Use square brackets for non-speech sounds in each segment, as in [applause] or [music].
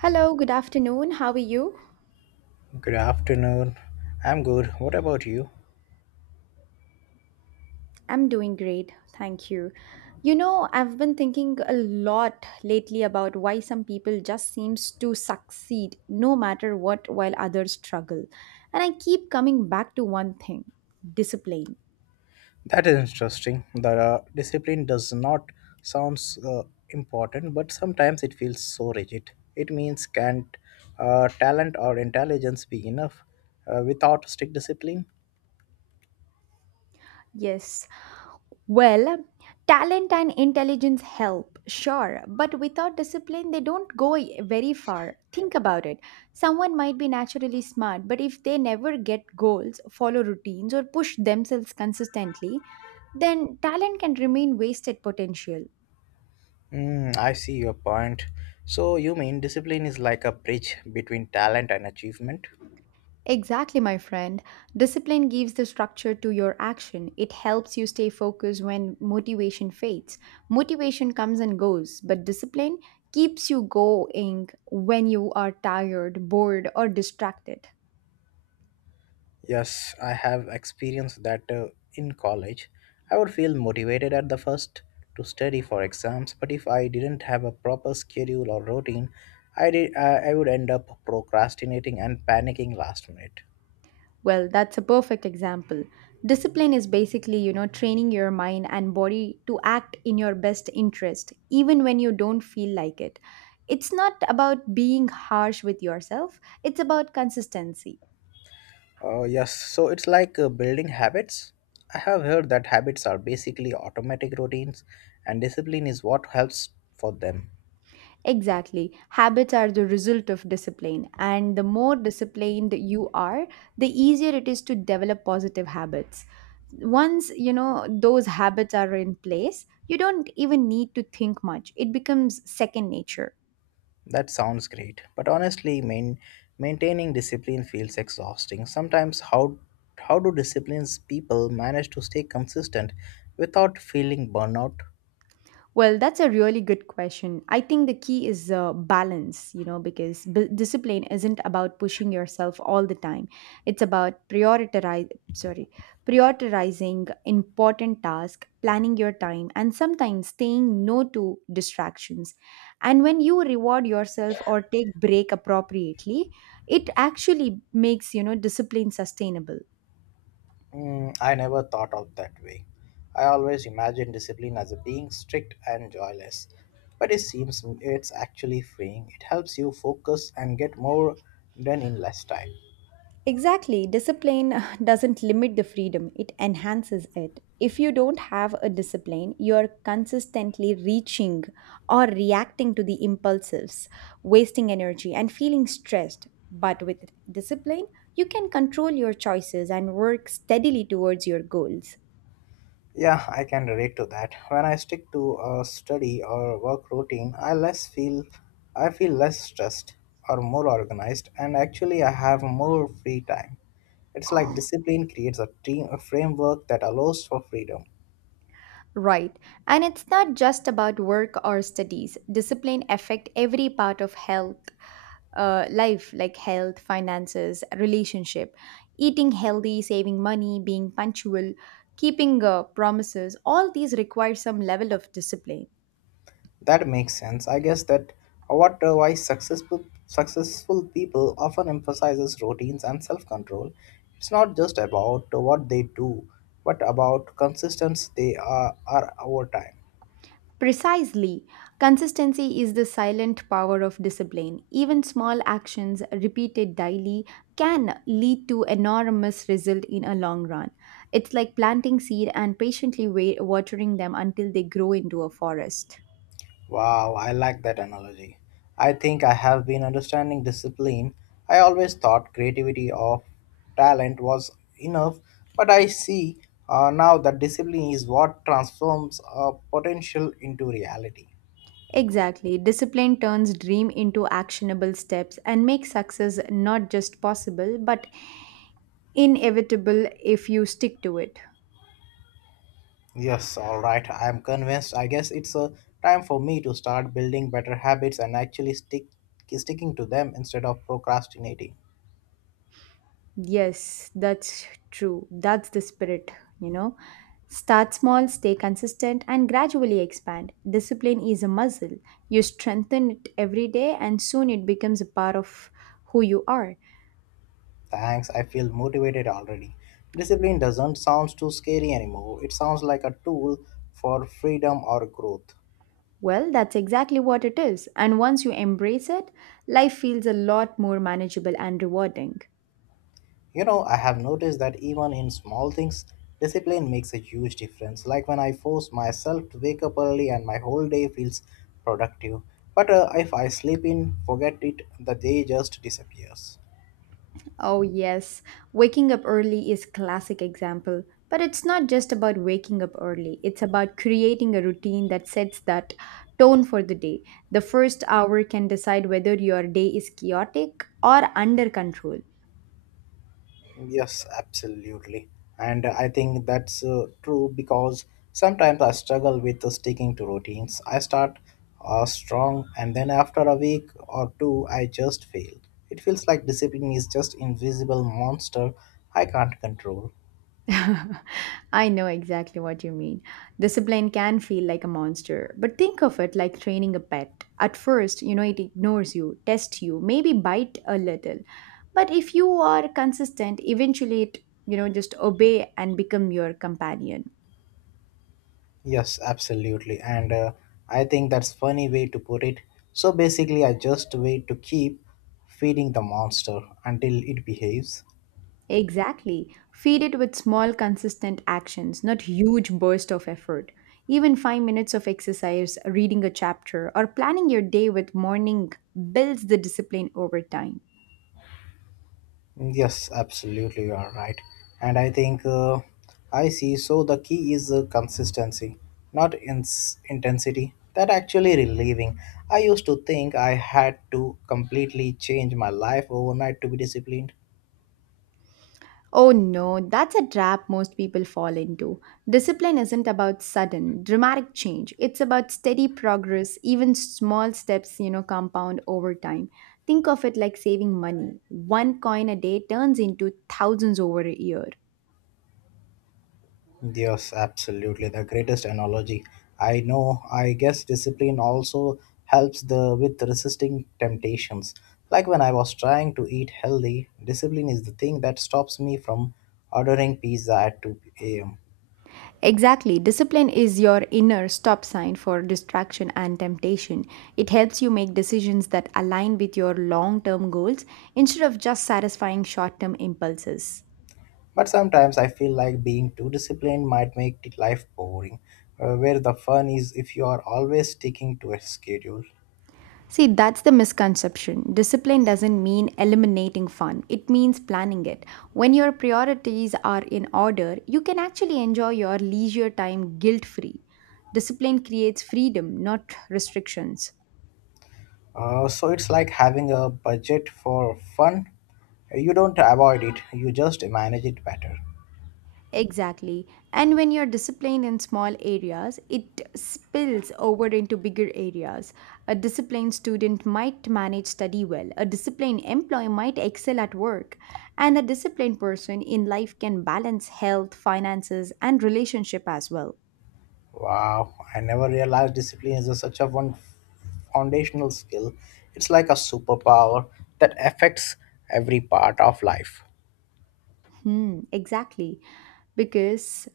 Hello, good afternoon. How are you? Good afternoon. I'm good. What about you? I'm doing great. Thank you. You know, I've been thinking a lot lately about why some people just seems to succeed no matter what while others struggle. And I keep coming back to one thing, discipline. That is interesting. The Discipline does not sounds important, but sometimes it feels so rigid. It means can't talent or intelligence be enough without strict discipline? Yes. Well, talent and intelligence help, sure, but without discipline, they don't very far. Think about it. Someone might be naturally smart, but if they never get goals, follow routines, or push themselves consistently, then talent can remain wasted potential. I see your point. So you mean discipline is like a bridge between talent and achievement? Exactly, my friend. Discipline gives the structure to your action. It helps you stay focused when motivation fades. Motivation comes and goes, but discipline keeps you going when you are tired, bored, or distracted. Yes, I have experienced that in college. I would feel motivated at the first to study for exams, but if I didn't have a proper schedule or routine, I would end up procrastinating and panicking last minute. Well, that's a perfect example. Discipline is basically, you know, training your mind and body to act in your best interest, even when you don't feel like it. It's not about being harsh with yourself, it's about consistency. Yes, so it's like building habits. I have heard that habits are basically automatic routines, and discipline is what helps for them. Exactly. Habits are the result of discipline, and the more disciplined you are, the easier it is to develop positive habits. Once you know those habits are in place, you don't even need to think much. It becomes second nature. That sounds great, but honestly, maintaining discipline feels exhausting. Sometimes, how do disciplines people manage to stay consistent without feeling burnout? Well, that's a really good question. I think the key is balance, you know, because discipline isn't about pushing yourself all the time. It's about prioritizing important tasks, planning your time, and sometimes saying no to distractions. And when you reward yourself or take break appropriately, it actually makes, you know, discipline sustainable. I never thought of that way. I always imagined discipline as being strict and joyless, but it seems it's actually freeing. It helps you focus and get more done in less time. Exactly. Discipline [sighs] doesn't limit the freedom, it enhances it. If you don't have a discipline, you're consistently reaching or reacting to the impulses, wasting energy, and feeling stressed. But with discipline, you can control your choices and work steadily towards your goals. Yeah, I can relate to that. When I stick to a study or work routine, I feel less stressed or more organized and actually I have more free time. It's like discipline creates a team a framework that allows for freedom. Right. And it's not just about work or studies. Discipline affect every part of life, like health, finances, relationship, eating healthy, saving money, being punctual, keeping promises. All these require some level of discipline. That makes sense. I guess that what why successful people often emphasizes routines and self-control. It's not just about what they do, but about consistency are over time. Precisely, consistency is the silent power of discipline. Even small actions repeated daily can lead to enormous result in a long run. It's like planting seed and patiently watering them until they grow into a forest. Wow, I like that analogy. I think I have been understanding discipline. I always thought creativity of talent was enough, but I see now that discipline is what transforms potential into reality. Exactly. Discipline turns dream into actionable steps and makes success not just possible but inevitable if you stick to it. Yes, all right, I am convinced. I guess it's a time for me to start building better habits and actually sticking to them instead of procrastinating. Yes, that's true. That's the spirit, you know. Start small, stay consistent, and gradually expand. Discipline is a muscle. You strengthen it every day, and soon it becomes a part of who you are. Thanks, I feel motivated already. Discipline doesn't sound too scary anymore. It sounds like a tool for freedom or growth. Well, that's exactly what it is. And once you embrace it, life feels a lot more manageable and rewarding. You know, I have noticed that even in small things, discipline makes a huge difference. Like when I force myself to wake up early and my whole day feels productive. But if I sleep in, forget it, the day just disappears. Oh, yes. Waking up early is classic example. But it's not just about waking up early. It's about creating a routine that sets that tone for the day. The first hour can decide whether your day is chaotic or under control. Yes, absolutely. And I think that's true because sometimes I struggle with sticking to routines. I start strong and then after a week or two, I just fail. It feels like discipline is just invisible monster I can't control. [laughs] I know exactly what you mean. Discipline can feel like a monster, but think of it like training a pet. At first, you know, it ignores you, tests you, maybe bite a little. But if you are consistent, eventually it, you know, just obey and become your companion. Yes, absolutely. And I think that's funny way to put it. So basically, I just wait to keep feeding the monster until it behaves. Exactly. Feed it with small, consistent actions, not huge bursts of effort. Even 5 minutes of exercise, reading a chapter, or planning your day with morning builds the discipline over time. Yes, absolutely, you are right. And I think I see. So the key is consistency, not ins intensity. That actually relieving. I used to think I had to completely change my life overnight to be disciplined. Oh no, that's a trap most people fall into. Discipline isn't about sudden, dramatic change. It's about steady progress, even small steps, you know, compound over time. Think of it like saving money. One coin a day turns into thousands over a year. Yes, absolutely. The greatest analogy. I know. I guess discipline also helps the with resisting temptations. Like when I was trying to eat healthy, discipline is the thing that stops me from ordering pizza at 2 a.m. Exactly. Discipline is your inner stop sign for distraction and temptation. It helps you make decisions that align with your long term goals instead of just satisfying short term impulses. But sometimes I feel like being too disciplined might make life boring, where the fun is if you are always sticking to a schedule. See, that's the misconception. Discipline doesn't mean eliminating fun, it means planning it. When your priorities are in order, you can actually enjoy your leisure time guilt free. Discipline creates freedom, not restrictions. So it's like having a budget for fun. You don't avoid it, you just manage it better. Exactly. And when you're disciplined in small areas, it spills over into bigger areas. A disciplined student might manage study well, a disciplined employee might excel at work, and a disciplined person in life can balance health, finances, and relationship as well. Wow, I never realized discipline is such a one foundational skill. It's like a superpower that affects every part of life. Hmm, exactly. Because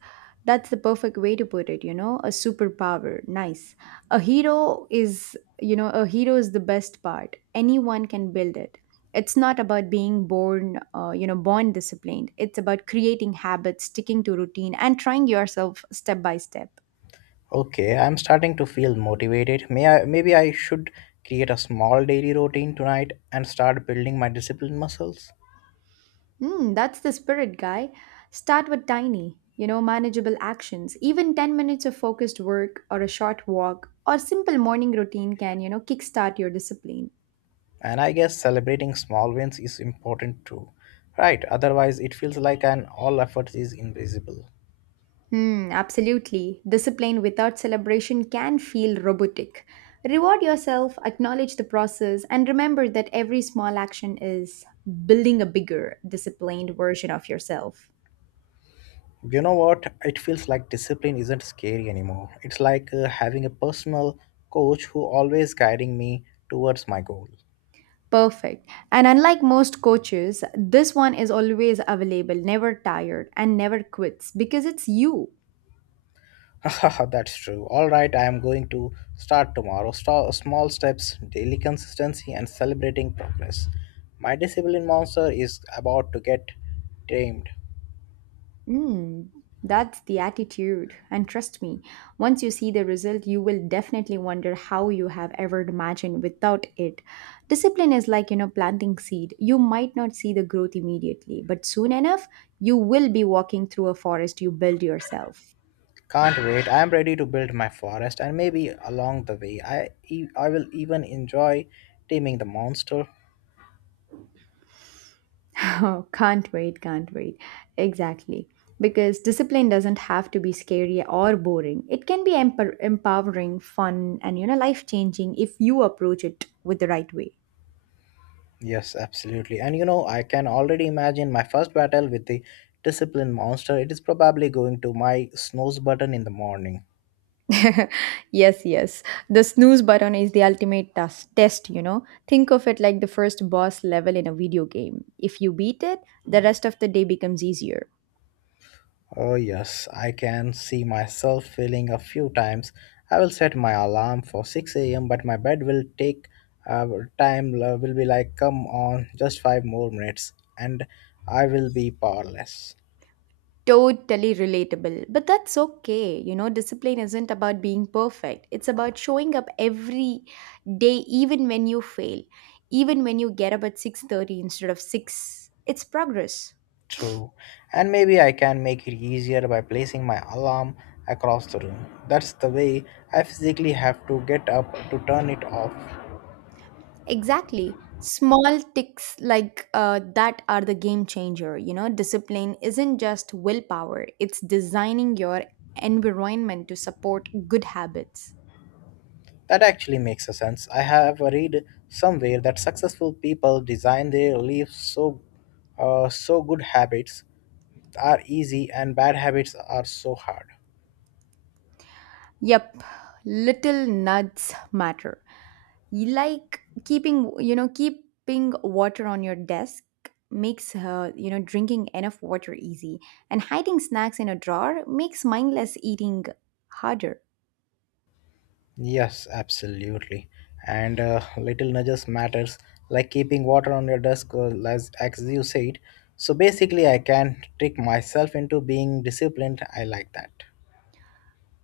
that's the perfect way to put it, you know, a superpower. Nice. A hero is, you know, a hero is the best part. Anyone can build it. It's not about being you know, born disciplined. It's about creating habits, sticking to routine, and trying yourself step by step. Okay, I'm starting to feel motivated. Maybe I should create a small daily routine tonight and start building my discipline muscles. Mm, that's the spirit, guy. Start with tiny, you know, manageable actions. Even 10 minutes of focused work or a short walk or simple morning routine can, you know, kickstart your discipline. And I guess celebrating small wins is important too. Right, otherwise it feels like an all effort is invisible. Hmm, absolutely. Discipline without celebration can feel robotic. Reward yourself, acknowledge the process, and remember that every small action is building a bigger, disciplined version of yourself. You know what? It feels like discipline isn't scary anymore. It's like having a personal coach who always guiding me towards my goal. Perfect. And unlike most coaches, this one is always available, never tired, and never quits because it's you. [laughs] That's true. All right, I am going to start tomorrow. Small steps, daily consistency, and celebrating progress. My discipline monster is about to get tamed. Mm, that's the attitude. And trust me, once you see the result, you will definitely wonder how you have ever imagined without it. Discipline is like, you know, planting seed. You might not see the growth immediately, but soon enough, you will be walking through a forest you build yourself. Can't wait. I am ready to build my forest, and maybe along the way, I will even enjoy taming the monster. [laughs] Oh, can't wait, can't wait. Exactly. Because discipline doesn't have to be scary or boring. It can be empowering, fun, and you know, life changing if you approach it with the right way. Yes, absolutely. And you know, I can already imagine my first battle with the discipline monster. It is probably going to my snooze button in the morning. [laughs] Yes, yes. The snooze button is the ultimate test, you know. Think of it like the first boss level in a video game. If you beat it, the rest of the day becomes easier. Oh, yes, I can see myself failing a few times. I will set my alarm for 6 a.m., but my bed will take uh, will be like, come on, just five more minutes, and I will be powerless. Totally relatable. But that's okay. You know, discipline isn't about being perfect, it's about showing up every day, even when you fail, even when you get up at 6:30 instead of 6. It's progress. True. And maybe I can make it easier by placing my alarm across the room. That's the way I physically have to get up to turn it off. Exactly. Small ticks like that are the game changer. You know, discipline isn't just willpower, it's designing your environment to support good habits. That actually makes a sense. I have read somewhere that successful people design their lives so so good habits are easy and bad habits are so hard. Yep, little nuts matter. You like keeping, you know, keeping water on your desk makes, you know, drinking enough water easy, and hiding snacks in a drawer makes mindless eating harder. Yes, absolutely. And little nudges matters, like keeping water on your desk, as you said. So basically, I can trick myself into being disciplined. I like that.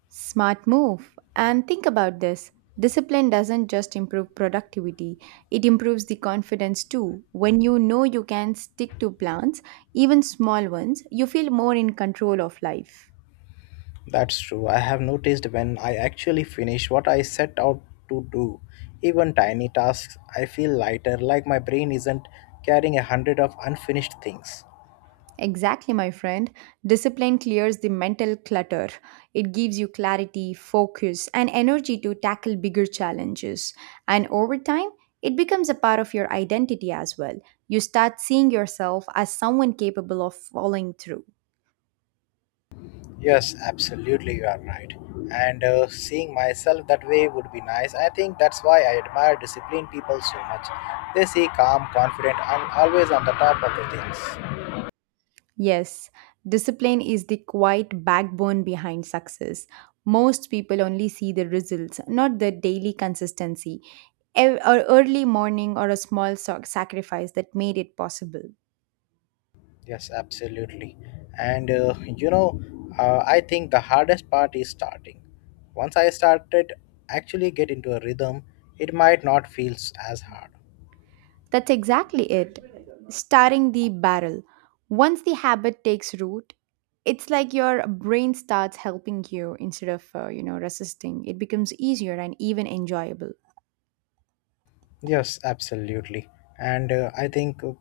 Smart move. And think about this, discipline doesn't just improve productivity, it improves the confidence too. When you know you can stick to plans, even small ones, you feel more in control of life. That's true. I have noticed when I actually finish what I set out to do, even tiny tasks, I feel lighter, like my brain isn't carrying a hundred of unfinished things. Exactly, my friend. Discipline clears the mental clutter. It gives you clarity, focus, and energy to tackle bigger challenges. And over time, it becomes a part of your identity as well. You start seeing yourself as someone capable of following through. Yes, absolutely, you are right. And seeing myself that way would be nice. I think that's why I admire disciplined people so much. They see calm, confident, and always on the top of the things. Yes, discipline is the quiet backbone behind success. Most people only see the results, not the daily consistency, or early morning, or a small sacrifice that made it possible. Yes, absolutely. And I think the hardest part is starting. Once I started, actually get into a rhythm, it might not feel as hard. That's exactly it. Starting the barrel. Once the habit takes root, it's like your brain starts helping you instead of, you know, resisting. It becomes easier and even enjoyable. Yes, absolutely. And uh, I think uh,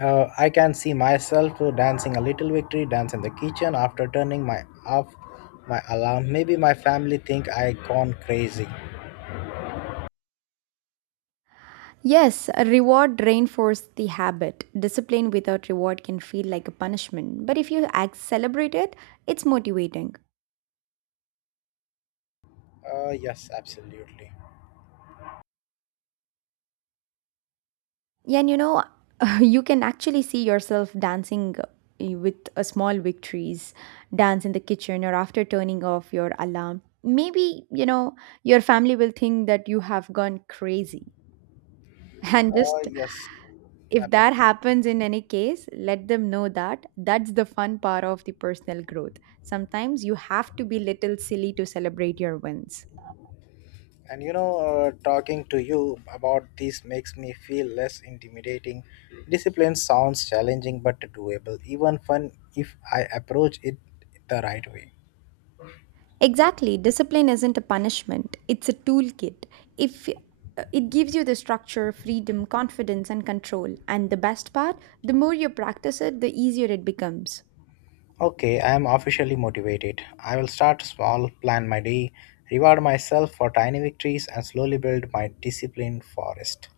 uh, I can see myself dancing a little victory dance in the kitchen after turning my off my alarm. Maybe my family think I gone crazy. Yes, a reward reinforces the habit. Discipline without reward can feel like a punishment, but if you act, celebrate it, it's motivating. Yes, absolutely. Yeah, and you know, [laughs] you can actually see yourself dancing with a small victories, dance in the kitchen or after turning off your alarm. Maybe, you know, your family will think that you have gone crazy. [laughs] And Uh, just yes, if that absolutely. happens in any case, let them know that that's the fun part of the personal growth. Sometimes you have to be little silly to celebrate your wins. And talking to you about this makes me feel less intimidating. Discipline sounds challenging but doable, even fun if I approach it the right way. Exactly. Discipline isn't a punishment, it's a toolkit. If It gives you the structure, freedom, confidence, and control. And the best part, the more you practice it, the easier it becomes. Okay, I am officially motivated. I will start small, plan my day, reward myself for tiny victories, and slowly build my disciplined forest.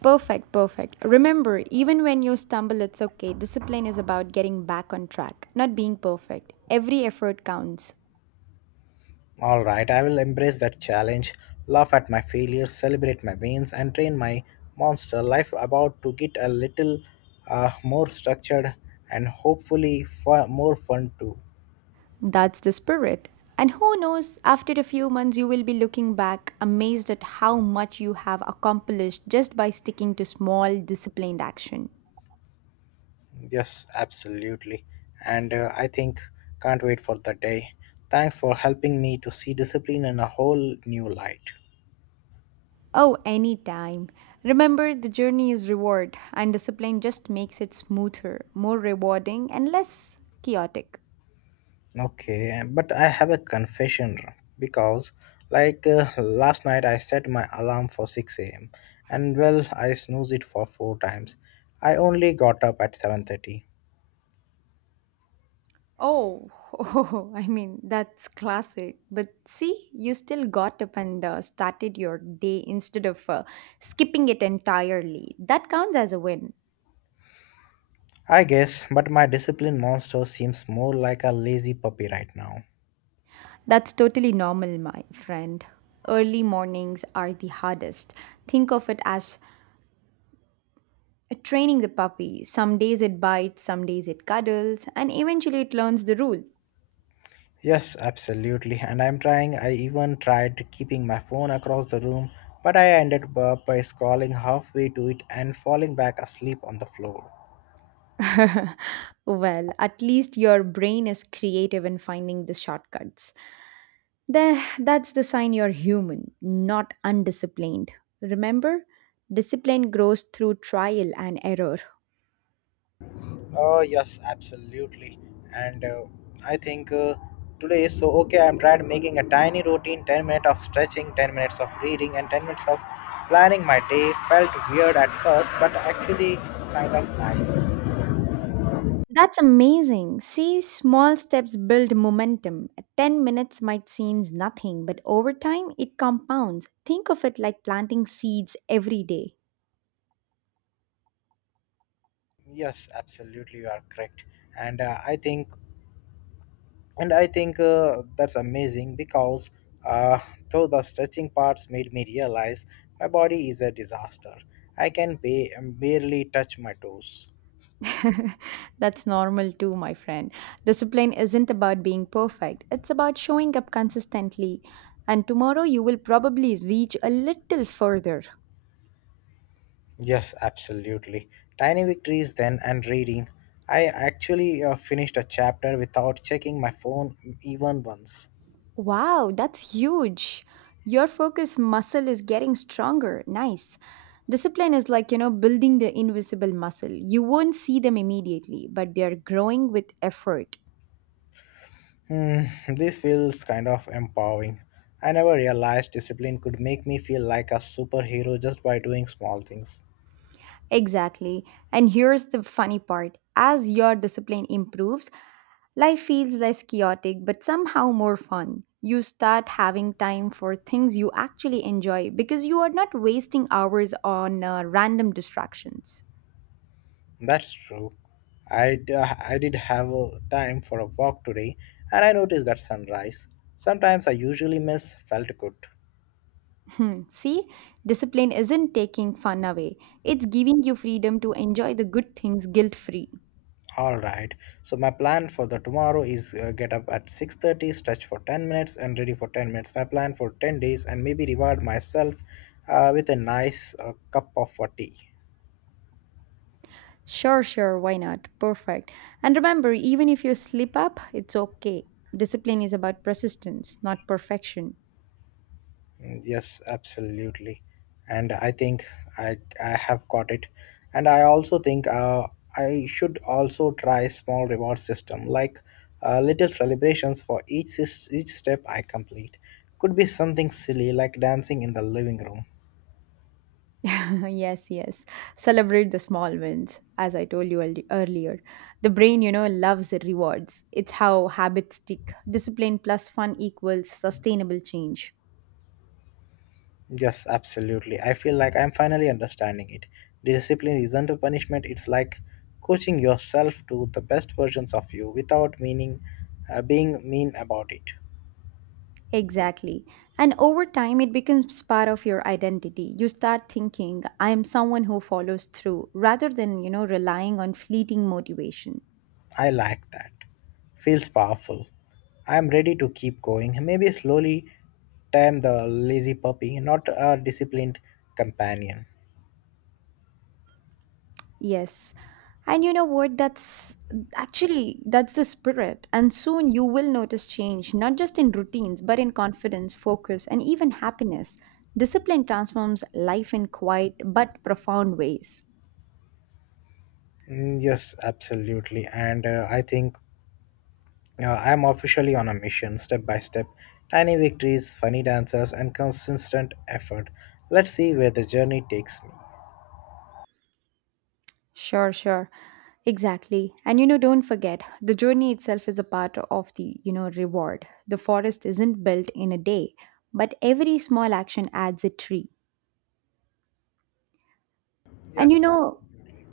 Perfect, perfect. Remember, even when you stumble, it's okay. Discipline is about getting back on track, not being perfect. Every effort counts. All right, I will embrace that challenge, laugh at my failures, celebrate my wins, and train my monster life about to get a little more structured and hopefully more fun too. That's the spirit. And who knows, after a few months, you will be looking back amazed at how much you have accomplished just by sticking to small, disciplined action. Yes, absolutely. And I think can't wait for the day. Thanks for helping me to see discipline in a whole new light. Oh, any time. Remember, the journey is reward, and discipline just makes it smoother, more rewarding, and less chaotic. Okay, but I have a confession because, last night I set my alarm for 6 a.m. and well, I snoozed it for four times. I only got up at 7:30. Oh, [laughs] oh, I mean, that's classic. But see, you still got up and started your day instead of skipping it entirely. That counts as a win. I guess, but my discipline monster seems more like a lazy puppy right now. That's totally normal, my friend. Early mornings are the hardest. Think of it as training the puppy. Some days it bites, some days it cuddles, and eventually it learns the rule. Yes, absolutely. And I'm trying, I even tried keeping my phone across the room, but I ended up by scrolling halfway to it and falling back asleep on the floor. [laughs] Well, at least your brain is creative in finding the shortcuts. That's the sign you're human, not undisciplined. Remember, discipline grows through trial and error. Oh, yes, absolutely. And I think today is so okay. I'm tried making a tiny routine 10 minutes of stretching, 10 minutes of reading, and 10 minutes of planning my day. Felt weird at first, but actually kind of nice. That's amazing. See, small steps build momentum. 10 minutes might seem nothing, but over time it compounds. Think of it like planting seeds every day. Yes, absolutely, you are correct. And uh, I think, and I think that's amazing because uh, though the stretching parts made me realize my body is a disaster, I can barely touch my toes. [laughs] That's normal too, my friend. Discipline isn't about being perfect, it's about showing up consistently. And tomorrow you will probably reach a little further. Yes, absolutely. Tiny victories then and reading. I actually finished a chapter without checking my phone even once. Wow, that's huge. Your focus muscle is getting stronger. Nice. Discipline is like, building the invisible muscle. You won't see them immediately, but they're growing with effort. Hmm, this feels kind of empowering. I never realized discipline could make me feel like a superhero just by doing small things. Exactly. And here's the funny part as your discipline improves, life feels less chaotic, but somehow more fun. You start having time for things you actually enjoy because you are not wasting hours on random distractions. That's true. I did have a time for a walk today and I noticed that sunrise. Sometimes I usually miss felt good. See, discipline isn't taking fun away, it's giving you freedom to enjoy the good things guilt free. All right. So my plan for the tomorrow is get up at 6:30, stretch for 10 minutes and ready for 10 minutes. My plan for 10 days and maybe reward myself with a nice cup of tea. Sure, sure, why not? Perfect. And remember, even if you slip up, it's okay. Discipline is about persistence, not perfection. Yes, absolutely. And I think I I have got it. And I also think I should also try small reward system like little celebrations for each step I complete. Could be something silly like dancing in the living room. [laughs] Yes, yes. Celebrate the small wins, as I told you earlier. The brain, loves rewards. It's how habits stick. Discipline plus fun equals sustainable change. Yes, absolutely. I feel like I'm finally understanding it. Discipline isn't a punishment, it's like coaching yourself to the best versions of you without meaning being mean about it. Exactly. And over time, it becomes part of your identity. You start thinking, I am someone who follows through rather than, relying on fleeting motivation. I like that. Feels powerful. I'm ready to keep going. Maybe slowly tame the lazy puppy, not a disciplined companion. Yes. And you know what? That's the spirit. And soon you will notice change, not just in routines, but in confidence, focus, and even happiness. Discipline transforms life in quiet but profound ways. Yes, absolutely. And I think I'm officially on a mission, step by step. Tiny victories, funny dances, and consistent effort. Let's see where the journey takes me. Sure, sure. Exactly. Don't forget, the journey itself is a part of the, reward. The forest isn't built in a day, but every small action adds a tree. And you Yes, know, absolutely.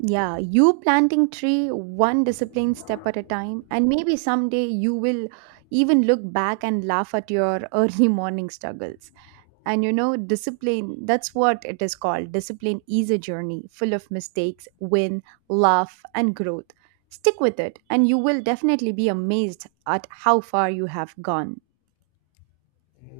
Yeah, you planting tree one disciplined step at a time, and maybe someday you will even look back and laugh at your [laughs] early morning struggles. Discipline that's what it is called. Discipline is a journey full of mistakes, win, laugh, and growth. Stick with it, and you will definitely be amazed at how far you have gone.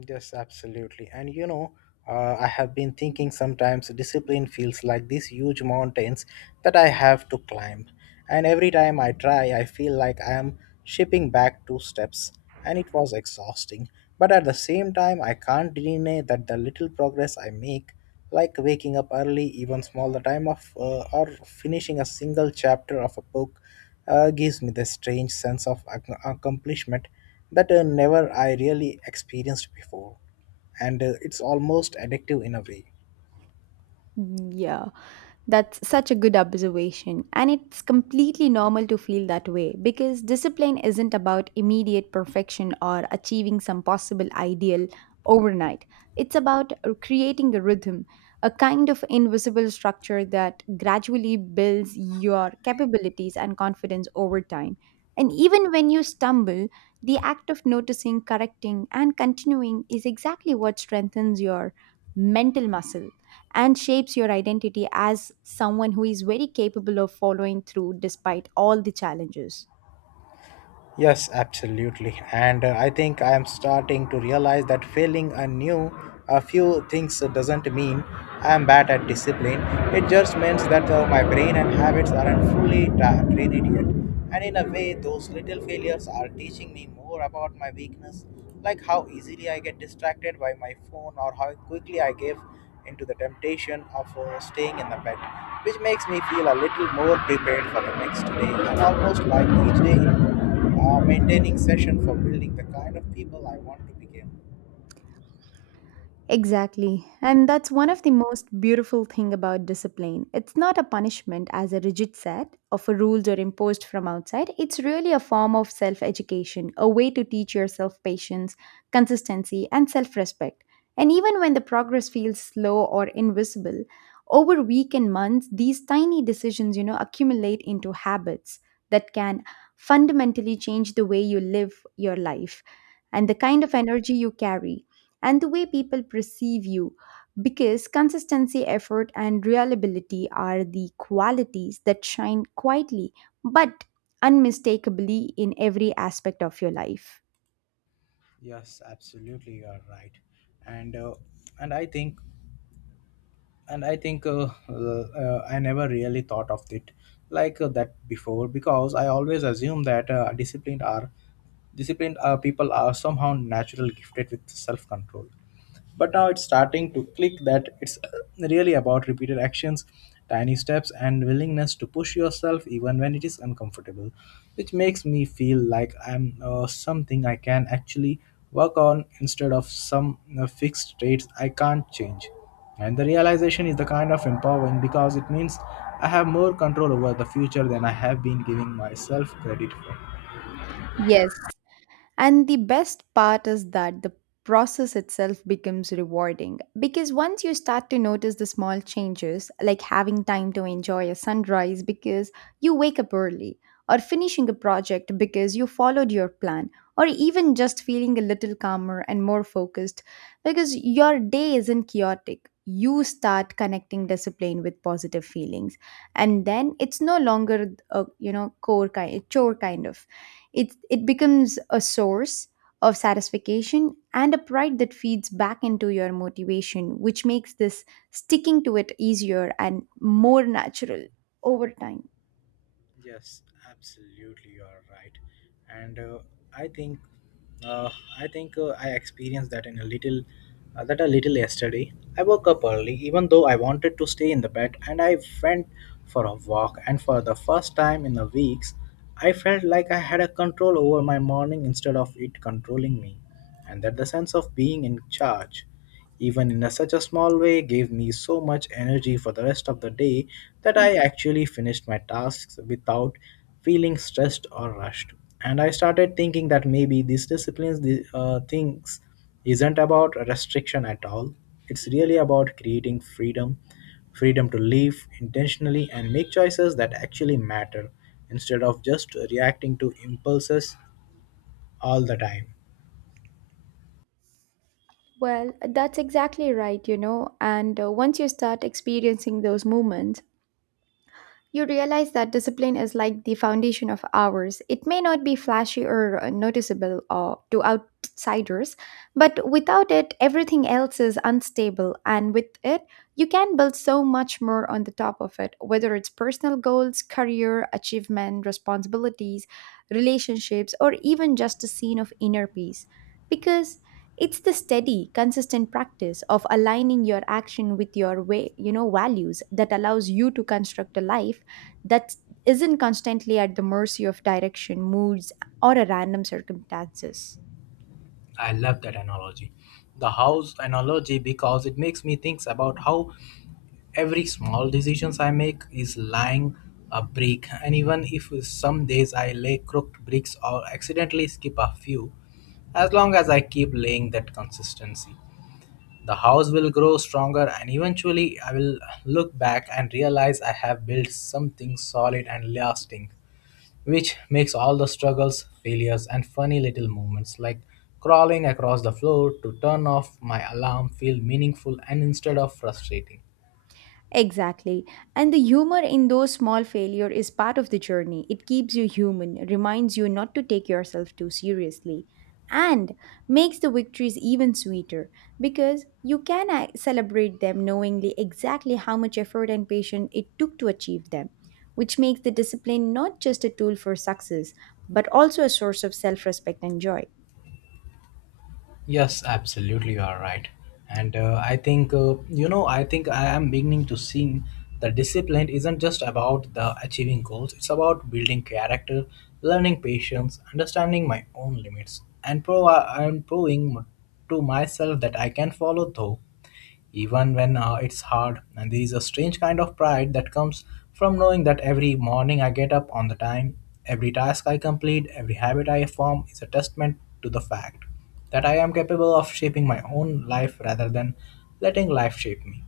Yes, absolutely. And you know, I have been thinking sometimes discipline feels like these huge mountains that I have to climb. And every time I try, I feel like I am shipping back two steps. And it was exhausting. But at the same time, I can't deny that the little progress I make, like waking up early, even small the time of, or finishing a single chapter of a book, gives me the strange sense of accomplishment that never I really experienced before, and it's almost addictive in a way. Yeah, that's such a good observation. And it's completely normal to feel that way because discipline isn't about immediate perfection or achieving some possible ideal overnight. It's about creating a rhythm, a kind of invisible structure that gradually builds your capabilities and confidence over time. And even when you stumble, the act of noticing, correcting, and continuing is exactly what strengthens your mental muscle and shapes your identity as someone who is very capable of following through despite all the challenges. Yes, absolutely. And I think I am starting to realize that failing a new a few things doesn't mean I am bad at discipline. It just means that my brain and habits aren't fully trained yet. And in a way, those little failures are teaching me more about my weakness, like how easily I get distracted by my phone or how quickly I give into the temptation of staying in the bed, which makes me feel a little more prepared for the next day and almost like each day maintaining session for building the kind of people I want to become. Exactly. And that's one of the most beautiful thing about discipline. It's not a punishment as a rigid set of rules or imposed from outside. It's really a form of self-education, a way to teach yourself patience, consistency, and self-respect. And even when the progress feels slow or invisible, over week and months, these tiny decisions, accumulate into habits that can fundamentally change the way you live your life and the kind of energy you carry and the way people perceive you because consistency, effort, and reliability are the qualities that shine quietly but unmistakably in every aspect of your life. Yes, absolutely, you are right, and uh, and I think and I think uh, I never really thought of it like that before because I always assume that disciplined people are somehow natural gifted with self control, but now it's starting to click that it's really about repeated actions, tiny steps, and willingness to push yourself even when it is uncomfortable, which makes me feel like I'm something I can actually work on instead of some fixed traits I can't change. And the realization is the kind of empowering because it means I have more control over the future than I have been giving myself credit for. Yes, and the best part is that the process itself becomes rewarding because once you start to notice the small changes, like having time to enjoy a sunrise because you wake up early, or finishing a project because you followed your plan, or even just feeling a little calmer and more focused because your day isn't chaotic. You start connecting discipline with positive feelings, and then it's no longer a core kind chore kind of it becomes a source of satisfaction and a pride that feeds back into your motivation, which makes this sticking to it easier and more natural over time. Yes, absolutely, you are right. And I think, uh, I think I experienced that in a little, that a little yesterday. I woke up early, even though I wanted to stay in the bed, and I went for a walk. And for the first time in the weeks, I felt like I had a control over my morning instead of it controlling me, and that the sense of being in charge, even in a, such a small way, gave me so much energy for the rest of the day that I actually finished my tasks without feeling stressed or rushed. And I started thinking that maybe these disciplines, the things, isn't about restriction at all. It's really about creating freedom, freedom to live intentionally and make choices that actually matter instead of just reacting to impulses all the time. Well, that's exactly right. And once you start experiencing those moments, you realize that discipline is like the foundation of ours. It may not be flashy or noticeable to outsiders, but without it, everything else is unstable. And with it, you can build so much more on the top of it, whether it's personal goals, career, achievement, responsibilities, relationships, or even just a scene of inner peace. Because it's the steady consistent practice of aligning your action with your way values that allows you to construct a life that isn't constantly at the mercy of direction, moods, or a random circumstances. I love that analogy. The house analogy, because it makes me think about how every small decisions I make is lying a brick, and even if some days I lay crooked bricks or accidentally skip a few, as long as I keep laying that consistency. The house will grow stronger and eventually I will look back and realize I have built something solid and lasting, which makes all the struggles, failures, and funny little moments like crawling across the floor to turn off my alarm feel meaningful and instead of frustrating. Exactly. And the humor in those small failure is part of the journey. It keeps you human, reminds you not to take yourself too seriously, and makes the victories even sweeter because you can celebrate them knowingly exactly how much effort and patience it took to achieve them, which makes the discipline not just a tool for success, but also a source of self-respect and joy. Yes, absolutely, you are right. And I think, you know, I think I am beginning to see that discipline isn't just about the achieving goals, it's about building character, learning patience, understanding my own limits, and, and proving to myself that I can follow through even when it's hard. And there is a strange kind of pride that comes from knowing that every morning I get up on the time, every task I complete, every habit I form is a testament to the fact that I am capable of shaping my own life rather than letting life shape me.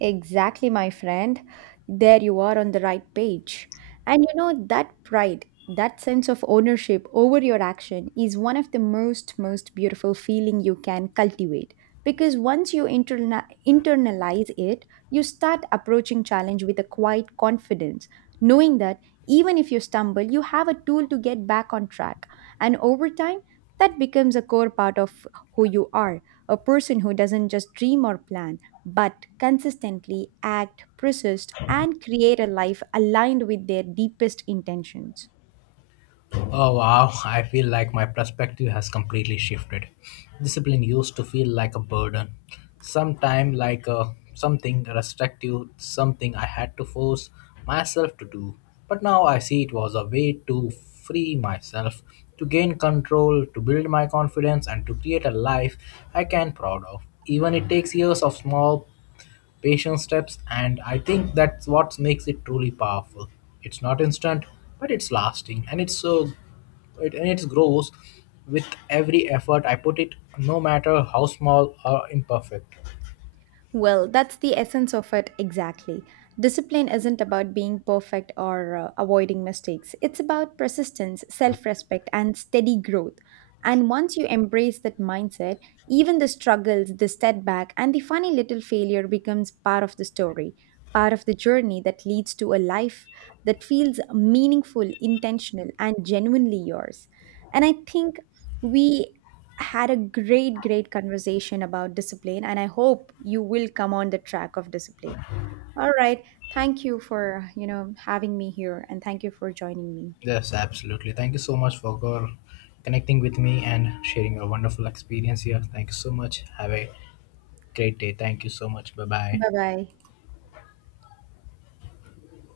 Exactly, my friend. There you are on the right page. That pride, that sense of ownership over your action is one of the most beautiful feeling you can cultivate. Because once you internalize it, you start approaching challenge with a quiet confidence, knowing that even if you stumble, you have a tool to get back on track. And over time, that becomes a core part of who you are, a person who doesn't just dream or plan but consistently act, persist, and create a life aligned with their deepest intentions. Oh wow, I feel like my perspective has completely shifted. Discipline used to feel like a burden, sometime like a, something restrictive, something I had to force myself to do. But now I see it was a way to free myself, to gain control, to build my confidence, and to create a life I can proud of. Even it takes years of small patient steps, and I think that's what makes it truly powerful. It's not instant, but it's lasting, and it's so, and it grows with every effort I put it, no matter how small or imperfect. Well, that's the essence of it exactly. Discipline isn't about being perfect or avoiding mistakes. It's about persistence, self respect, and steady growth. And once you embrace that mindset, even the struggles, the setback, and the funny little failure becomes part of the story, part of the journey that leads to a life that feels meaningful, intentional, and genuinely yours. And I think we had a great, great conversation about discipline, and I hope you will come on the track of discipline. All right. Thank you for, having me here and thank you for joining me. Yes, absolutely, thank you so much for connecting with me and sharing your wonderful experience here. Thank you so much, have a great day. Thank you so much, bye bye. Bye bye.